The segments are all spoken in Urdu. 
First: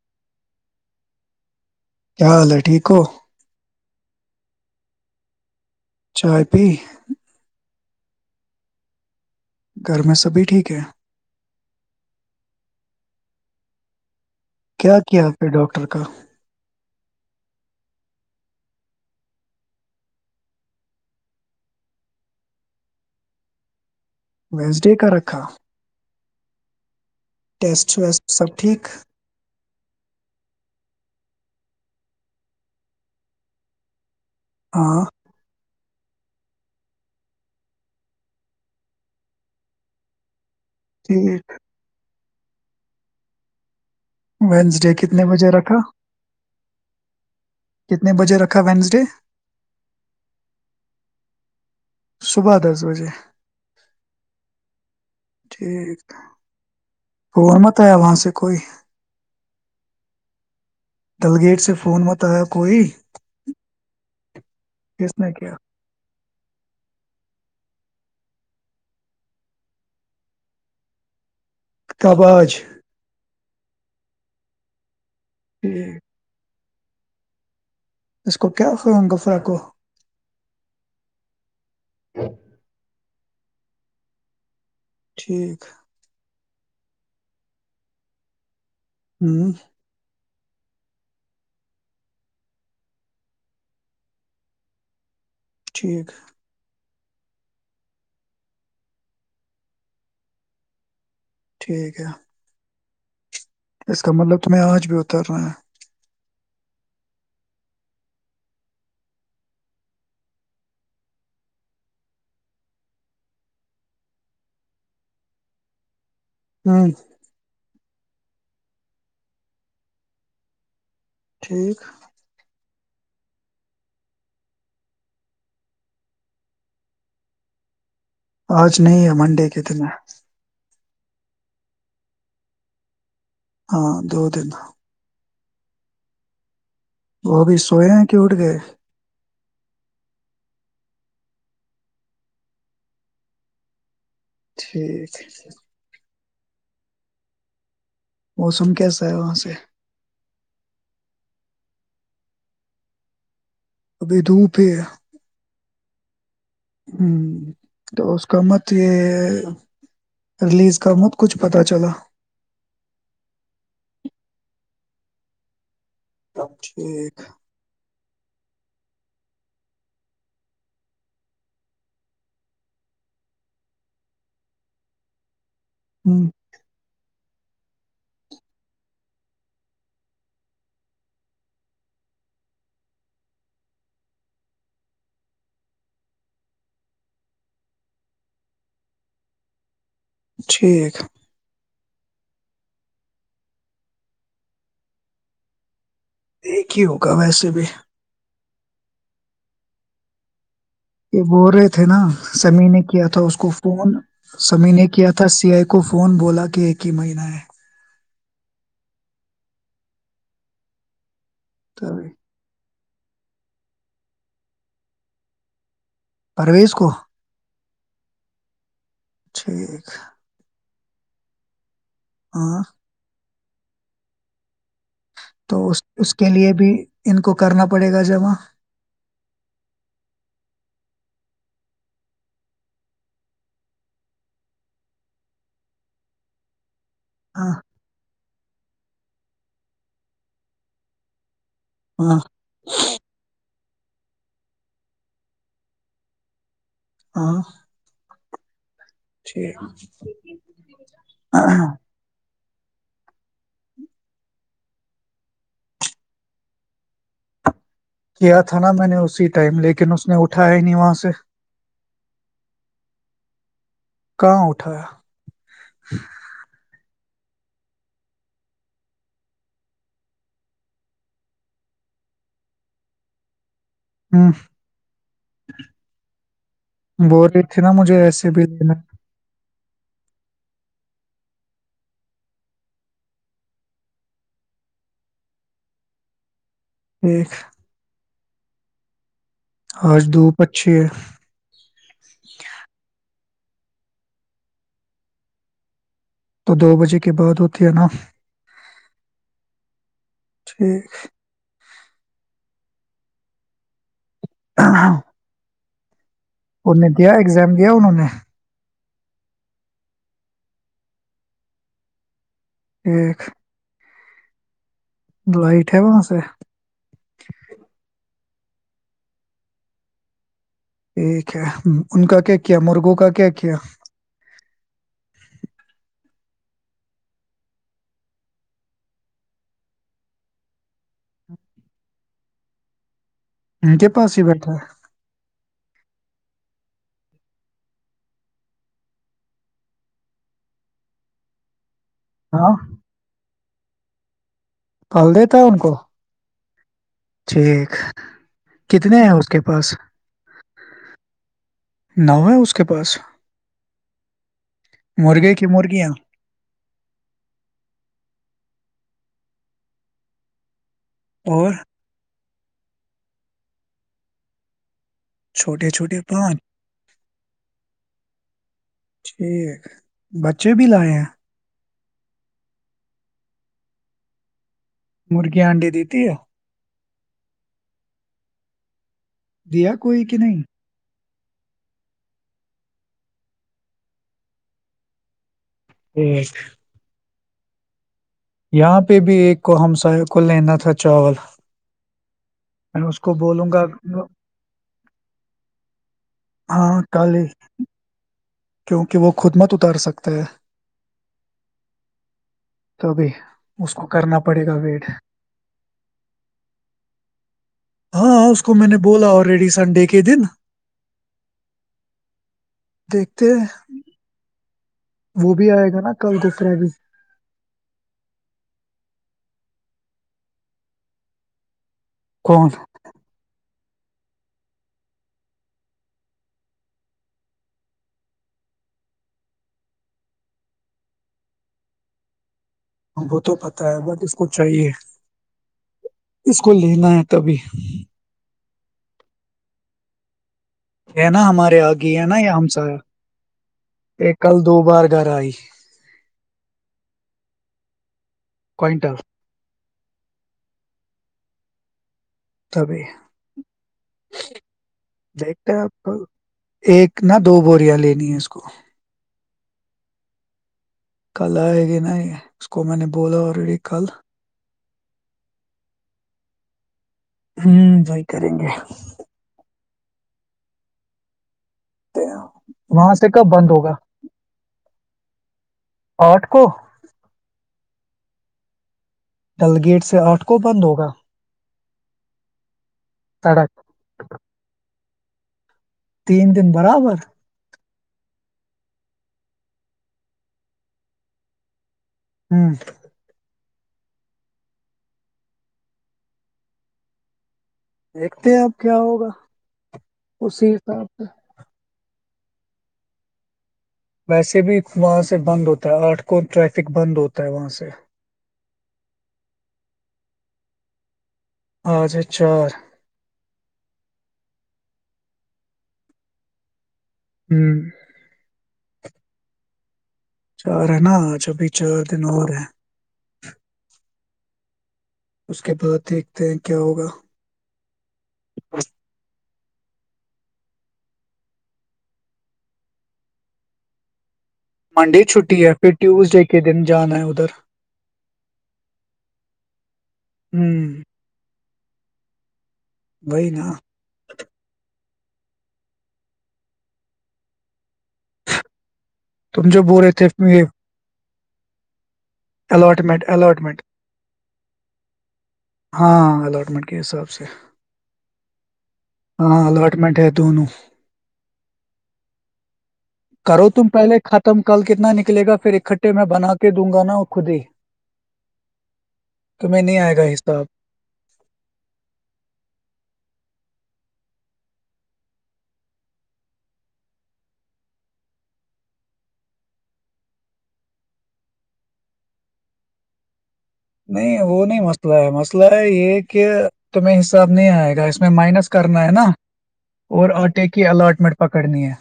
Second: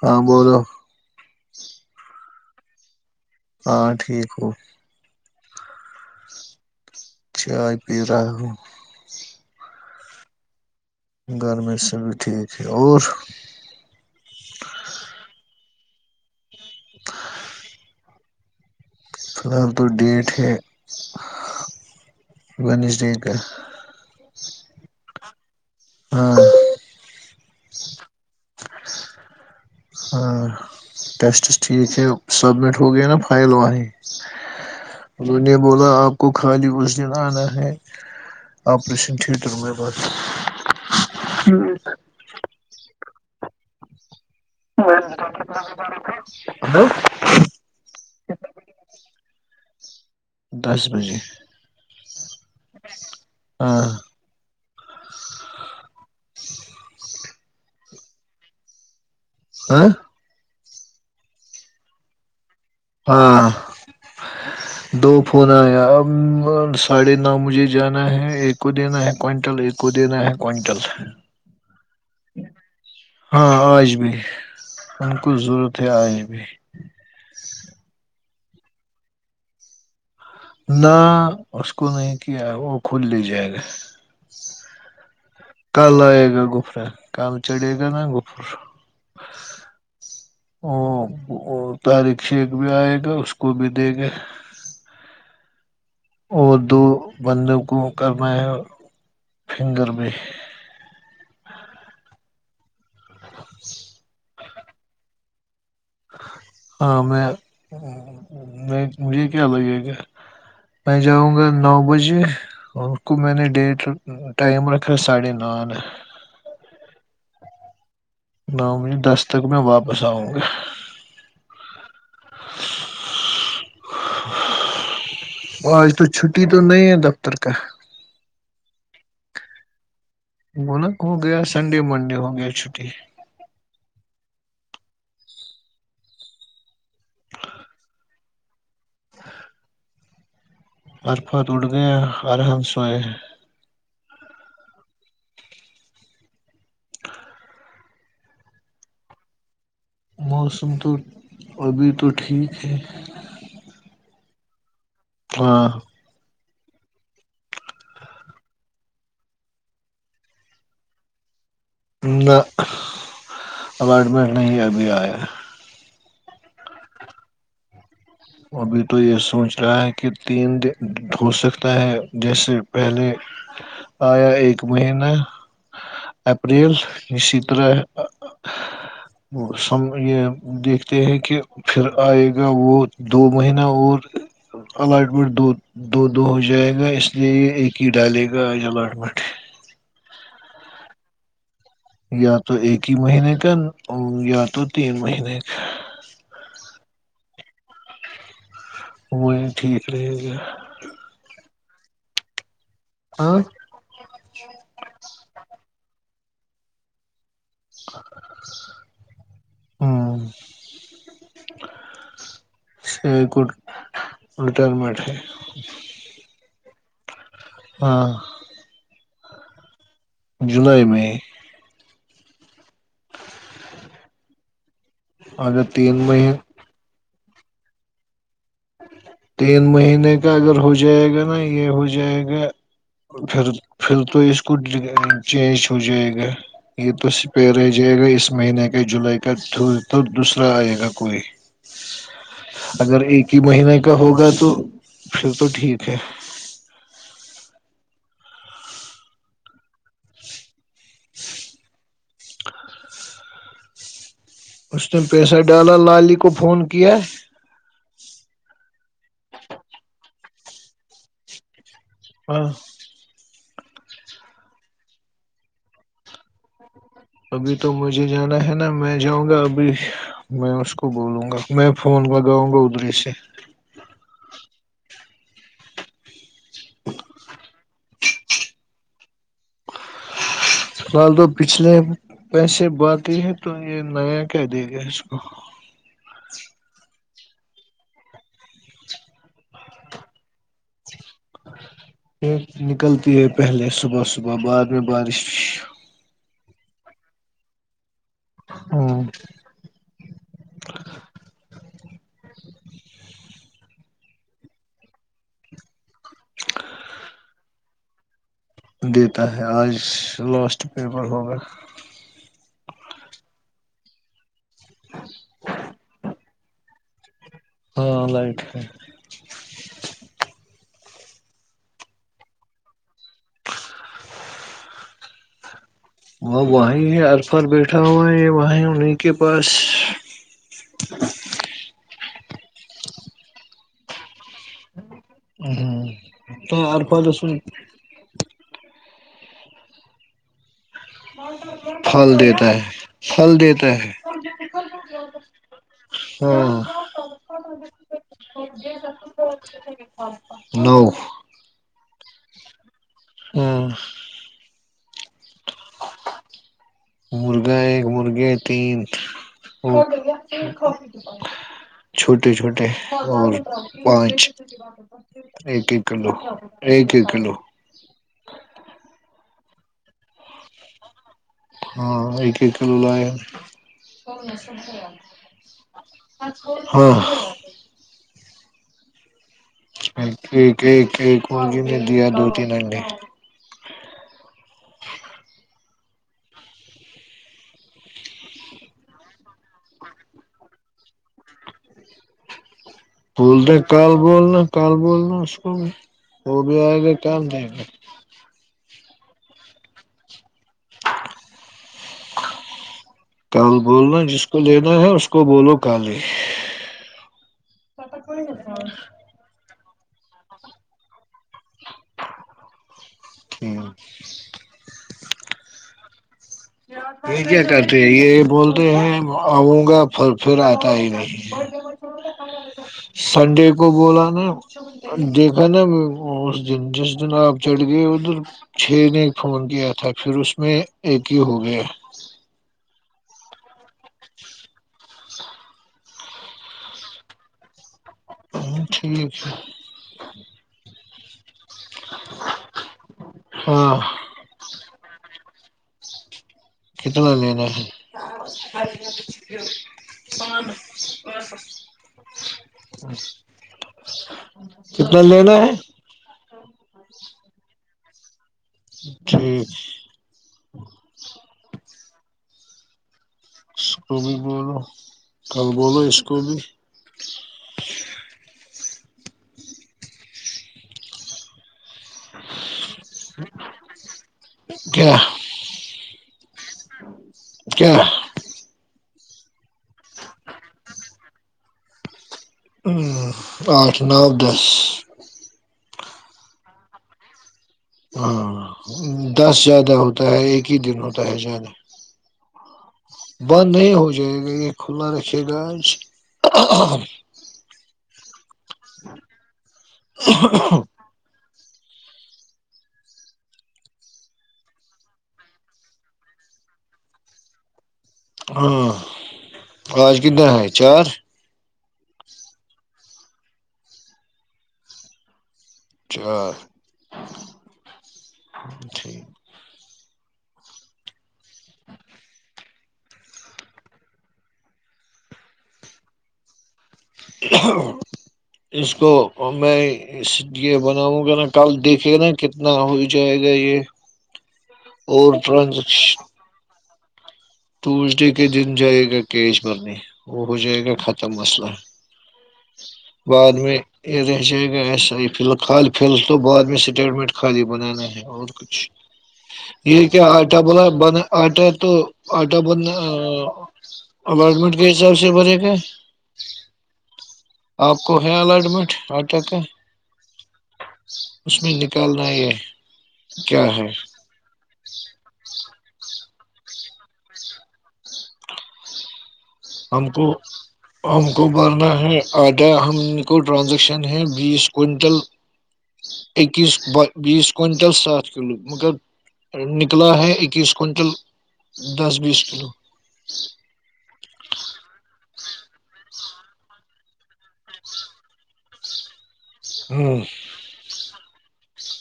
ہاں بولو کیا حال ہے ٹھیک ہو ہاں ٹھیک گ چائے پی چائے پی رہا ہوں گھر میں سبھی ٹھیک ہے گھر میں سے بھی ٹھیک ہے اور کیا کیا پھر ڈاکٹر افرقہ [inaudible] فی الحال تو ڈیٹ ہے ونیس ڈی کا ویزڈے کا رکھا ہاں ٹیسٹ ویسٹ سب ٹھیک ہاں ٹیسٹس ٹھیک ہے سبمٹ ہو گیا نا فائل وہیں ہاں ل نے بولا آپ آب کو خالی اس دن آنا ہے آپریشن تٹھیٹر میں بس ٹھیک ہوں وینسڈے کتنے بجے رکھا کتنے بجے رکھا وینسڈے دس بجے صبح دس بجے ہاں ٹھیک ہے ف مت آیا وہاں سے کوئی ہاں ڈلگیٹ سے فون متایا ہاں کس دو نے فون کیا ساڑھے نہ مجھے جانا ہے ایک کو دینا ہے کوئنٹل ایک کو دینا ہے کوئنٹل اقتباج ہاں آج بھی ہم کو ضرورت ہے ٹھیک آج بھی [inaudible] اس کو کیا خاوں گفا کو نہ اس کو نہیں کیا وہ کھول لییے جد ٹھیک [unintelligible] کل آئے گا گ [unintelligible] گفا کم چڑے گ نا گوفر ہوں ا طارق شخ بھی آئے گا اس کو بھی دے گے ٹھیک وہ دو [unintelligible] بندوں کو کرنا ہے فنگر بھی ٹھیک ہے اس کا مطلب تمہیں آج بھی اتر رہا ہے ہاں میں مجھے کیا لگے گا میں جاؤں گا نو بجے ان کو میں نے ڈیٹ ٹائم رکھا ہے ساڑھے نو نے ہاں [unintelligible] نوویں دس تک میں واپس آؤوں گا ٹھیک [unintelligible] آج تو چھٹی تو نہیں ہے دفتر کا آج نہیں ہے منڈے کے دن گونک ہو گیا سنڈے منڈے ہو گیا چھٹی ہاں دو دن وہ ابھی سوئے ہیں کہ اٹھ گئے عرفت اٹ گیا الرحم سوئے ٹھیک ہے موسم کیسا ہے وہاں سے موسم تو ابھی تو ٹھیک ہے ب دھوپ ہے و [unintelligible] ہ تو اس کا مت یہ ریلیز کا مت کچھ پتا چلا نہ اپارٹمٹ نہیں ابھی آئے [unintelligible] اب ٹھیک ابھی تو یہ سوچ رہا ہے کہ تین دن ہو سکتا ہے جیسے پہلے آیا ایک مہینہ ہوں، اپریل اسی طرح س یہ دیکھتے ہیں کہ پھر آئے گا وہ دو مہینہ اور الاٹمنٹ دو دو دو ہو جائے گا اس لیے ایک ہی ڈالے گا آج اللاٹمنٹ ٹھیک ہے یا تو ایک ہی مہینے کا یا تو تین مہینے کا ایک ہی ہوگا ویسے ت بھیھی وہی ٹھیک رہے گا یہ بول رہے تھے نا سمی نے کیا تھا اس ہاں کو فون سمی نے کیا تھا سی آئی کو فون بولا کہ ایک ہی مہینہ ہے ہوں تب [unintelligible] رٹائرمٹ ہے پرویز کو ہاں ٹھیک جولائی مئی ہاں تو اگر تین اس کے مہینے لیئے بھی ان کو کرنا پڑے گا جمع تین مہینے کا اگر ہو جائے گا نا یہ ہو جائے گا پھر پھر تو اس کو چینج ہو جائے گا یہ تو سپ ہاں رہ جائے گا اس مہینے کے جولائی کا دول تو دوسرا آئے گا کوئی ہاں اگر ایک مہینے کا ہوگا تو پھر تو ٹھیک ہے ہاں ٹھیک ا ہاں اس نے پیسہ ڈالا لالی کو فون کیا تھا نا میں نے اسی ٹائم لیکن اس نے اٹھایا ہی نہیں وہاں سے ہاں کہاں اٹھایا ابھی تو مجھے جانا ہے نا میں جاؤں گا ابھی میں اس کو بولوں گا میں فون مگاؤں گا ادھرری سے ہ ب رہی تھی نا مجھے ایسے بھی دینا فی الال تو پچھلے پیسے باقی ہے تو یہ نیا کیا دے گا اس کو ایکیک آج دھوپ اچھی ہے پھی نکلتی ہے پہلے صبح صبح بعد میں بارش تو دو بجے کے بعد ہوتی ہے نا ہاں ٹھیک ہاںاں گیا اننوں نے دیتا ہے آج لاسٹ پیپر ہوگا ایک لائیٹ ہے وہاں سے [inaudible] ہاں لائٹ ہے ٹھیک ہے ان کا کیا کیا مرغوں کا کیا کیا وہ وہیں ہے ارفر بیٹھا ہوا ہے وہیں انہیں کے پاس ہ کیا پاؤ سی ب اھا ہ ہ تو اور پل سن بہت بہ پھل دیتا ہاں ہے پھل دیتا [inaudible] پال دیتا ہے ان کو ہاں ٹھیک کتنے ہیں اس کے پاس نو نو ہے اس کے پاس ہوں مرغے کی مرغیاں مرغا ایک مرغے تین کو خ اور چھٹی چھٹے چھوٹے اور پانچ ایک چھوٹے ایک چھوٹے کلو پان ایک ایک کلو ٹھیک بچے بھی لائے ہیں ہاں ایک ایک کلو ل ہے مرغیاں آانڈی دیتی ہے ہاں دیا کوئی کہ نہیں ایک ایک ایک مرگی نے دیا دو تین انڈے ہٹ یہاں پہ بھی ایک کو ہمساوں کو لینا تھا چاول میں اس کو بول بولوں د گا کال بولنا کال بولنا اسکو ہے وہ بھی آئے ہاں گے کل کام دیں گے کیونکہ وہ خود مت اتار سکتے ہے تبھی کل اس کو بولنا کرنا جس کو پڑے گا لینا ہے ویٹ اس کو بولو کل ہی ہاں ہاں اس کو میں نے بولا اور ریڈی سے سنڈے کے دن دیکھتے ٹھ ہیں وہ بھی آئے گا نا کل دوسرا بھی یہ کیا کرتے ہیں یہ بولتے ہیں آؤں گا پھر پھر آتا ہی نہیں ہے کون سنڈے کو بولا نا دیکھا نا اس دن جس دن آپ چڑھ گئے ادھر چھ نے فون کیا تھا پھر اس میں ایک کی ہو گیا وہ تو پت ہے بٹ اس کو چاہیے اس کو لینا ہے تبھی ہ ٹھیک ہے ہے نا ہمارے گ ہے نا م سا ہاں کل دو بار ڈر آئی کتنا لینینا ہے کوئنٹل بد تبھی کتنا لینا ہے نا دو بوریاں لینی ہے اس کو ٹھیک کل آئے گی نہیں اس کو میں نے بولا آلریڈی کل اسک بھی بولو کل بولو اسک بھی ہوں وہی کریں گے وہاں سے کب بند ہوگا کیا آٹھ کو کیا ڈل گیٹ سے آٹھ کو بند ہوگا سڑک آٹھ نو دس تین دن برابر ہاں دس زیادہ ہوتا ہے ایک ہی دن ہوتا ہے زیادہ ہوں بند نہیں ہو جائے گا یہ کھلا رکے گا آج ج ستے ہیں آپ کیا ہوگا اسی حساب سے ویسے بھی وہاں سے بند ہوتا ہے آٹھ کو ٹریفک بند ہوتا ہے وہاں سے ہاں آج کدنا ہے چار آج ہے چار چار ہوں ٹھیک [unintelligible] چار ہے ناھ پ چار دن اور ہے [unintelligible] [inaudible] اس کے بعد دیکھتے ہیں [unintelligible] اس کو [unintelligible] اور میں اس یہ بناؤں گا نا کل دیکھے نا کتنا ہو جائے گا یہ [unintelligible] منڈے اور چھٹی ہے پھر ٹیوزڈے کے دن [unintelligible] جانا ہے ادھر [unintelligible] ٹوزڈے کے دن جائے گا کیش برنے وہ ہو جائے گا ہوں ختم مسئلہ وہی بعد نا میں یہ رہ جائے گا ایسا ہی فی ال خال فی ال تو بعد میں اسٹیٹمنٹ خالی بنانا ہے اور کچھ تم جو [unintelligible] یہ بول رہے کیا تھے آٹا یہ بلا بنا اورٹر تو [unintelligible] آٹا الاٹمنٹ الاٹمنٹ بندارٹمٹ [unintelligible] یہ سب سے بڑے [unintelligible] ہاں اللاٹمنٹ کے حساب سے آپ کو ہے اللاٹمنٹ [unintelligible] فٹ کا ہے ہاں الاٹمنٹ ہے دونوں اس میں نکالنا یہ [unintelligible] کیا کرو تم ہے پہلے ختم کل کتنا نکلے گا پھر اکٹھا ے میں بنا کے دوں گا نا اور خود ہی [unintelligible] نہیں ہم آئے گا کو حساب ہم کو مارنا ہے آدا ہم [unintelligible] کو ٹرانزیکشن ہے بیس کوئنٹل اکیس بیس کوئنٹل سات کلو مگر نکلا ہے اکیس کوئنٹل دس بیس کلو [unintelligible] نہیں وہ نہیں مسئلہ ہے مسئلہ ہے یہ کہ تمہیں حساب نہیں آئے گا اس میں مائنس کرنا ہے نا [unintelligible] ہوں اور آٹے کی اللاٹمنٹ پکڑنی ہے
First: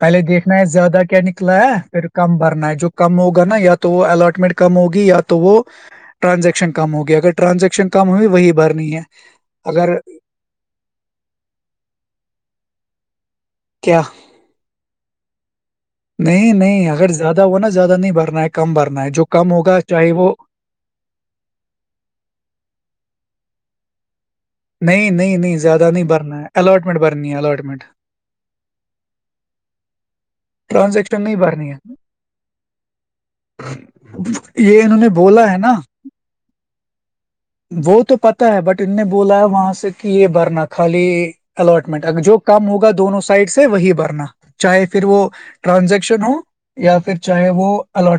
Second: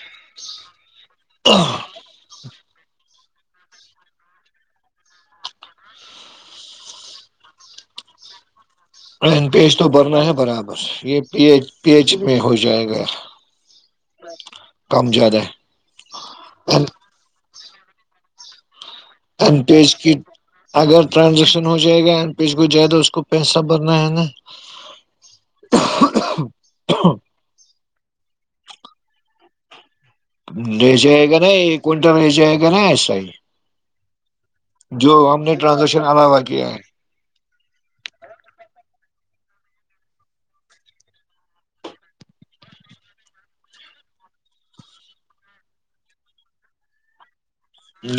پہلے دیکھنا ہے زیادہ [unintelligible] کیا نکلا ہے پھر کام برنا ہے جو [unintelligible] کم ہوگا نا یا تو وہ الاٹمنٹ کم ہوگی یا تو وہ [unintelligible] ٹانزیکشن کم ہوگیا اگر ٹرانزیکشن کم ہوئی وہی بار ا پی ایچ تو بھرنا ہے برابر یہ پی پی ایچ میں ہو جائے گا کیا [unintelligible] کم زیاد ہے [unintelligible] نہیں نہیں اگر زیادہ ہونا زیادہ نہیں بھرنا ہے کم برنا [unintelligible] ا پیج کی اگر ٹرانزیکشن ہو جائے گا ا پیج کو جیادہ اس کو پیسہ بھرنا ہے نا نہیں نہیں نہیں زیادہ نہیں بھرنا ہے اللاٹمنٹ برنی ہے اللاٹمنٹ رچے ٹرانزیکشن ہے گ نہیں بھرنی ہے کنٹل وچے ہے کہ نہیں صی ج [unintelligible] جو ہم نے ٹرانزیکشن علاوہ کیا ہے وہ تو پتا ہے بٹ ان نے بولا ہے وہاں سے کہ یہ بھرنا خالی اٹمنٹ اگر جو کم ہوگا دونوں سائڈ سے وہی بھرنا چاہے پھر وہ ٹرانزیکشن ہو یا پھر چاہے وہ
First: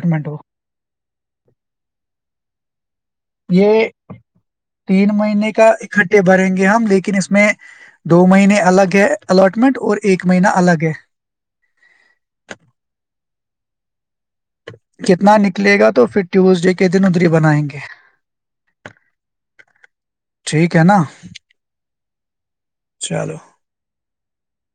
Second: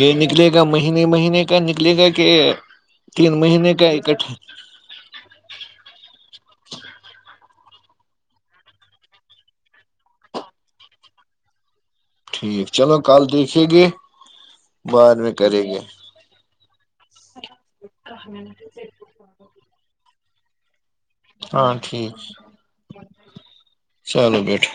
یہ ہو نکلے گا مہین مہینے کا نکلے گا کہ تین مہینے یہ کا اکٹھ تین مہینے کا اکٹھے بھریں گے ہم لیکن اس میں دو مہینے الگ ہے الٹمنٹ اور ایک مہینہ الگ ہے ٹھیک چلو کل دیکھیے گے بعد کتنا کریں نکلے گے گا تو پھر ٹیوزڈے کے ک دن ہی بنائیں گے کہ میں [unintelligible] ٹھیک [inaudible] کیانا ہاں ٹھیک چلو چلو بیٹھو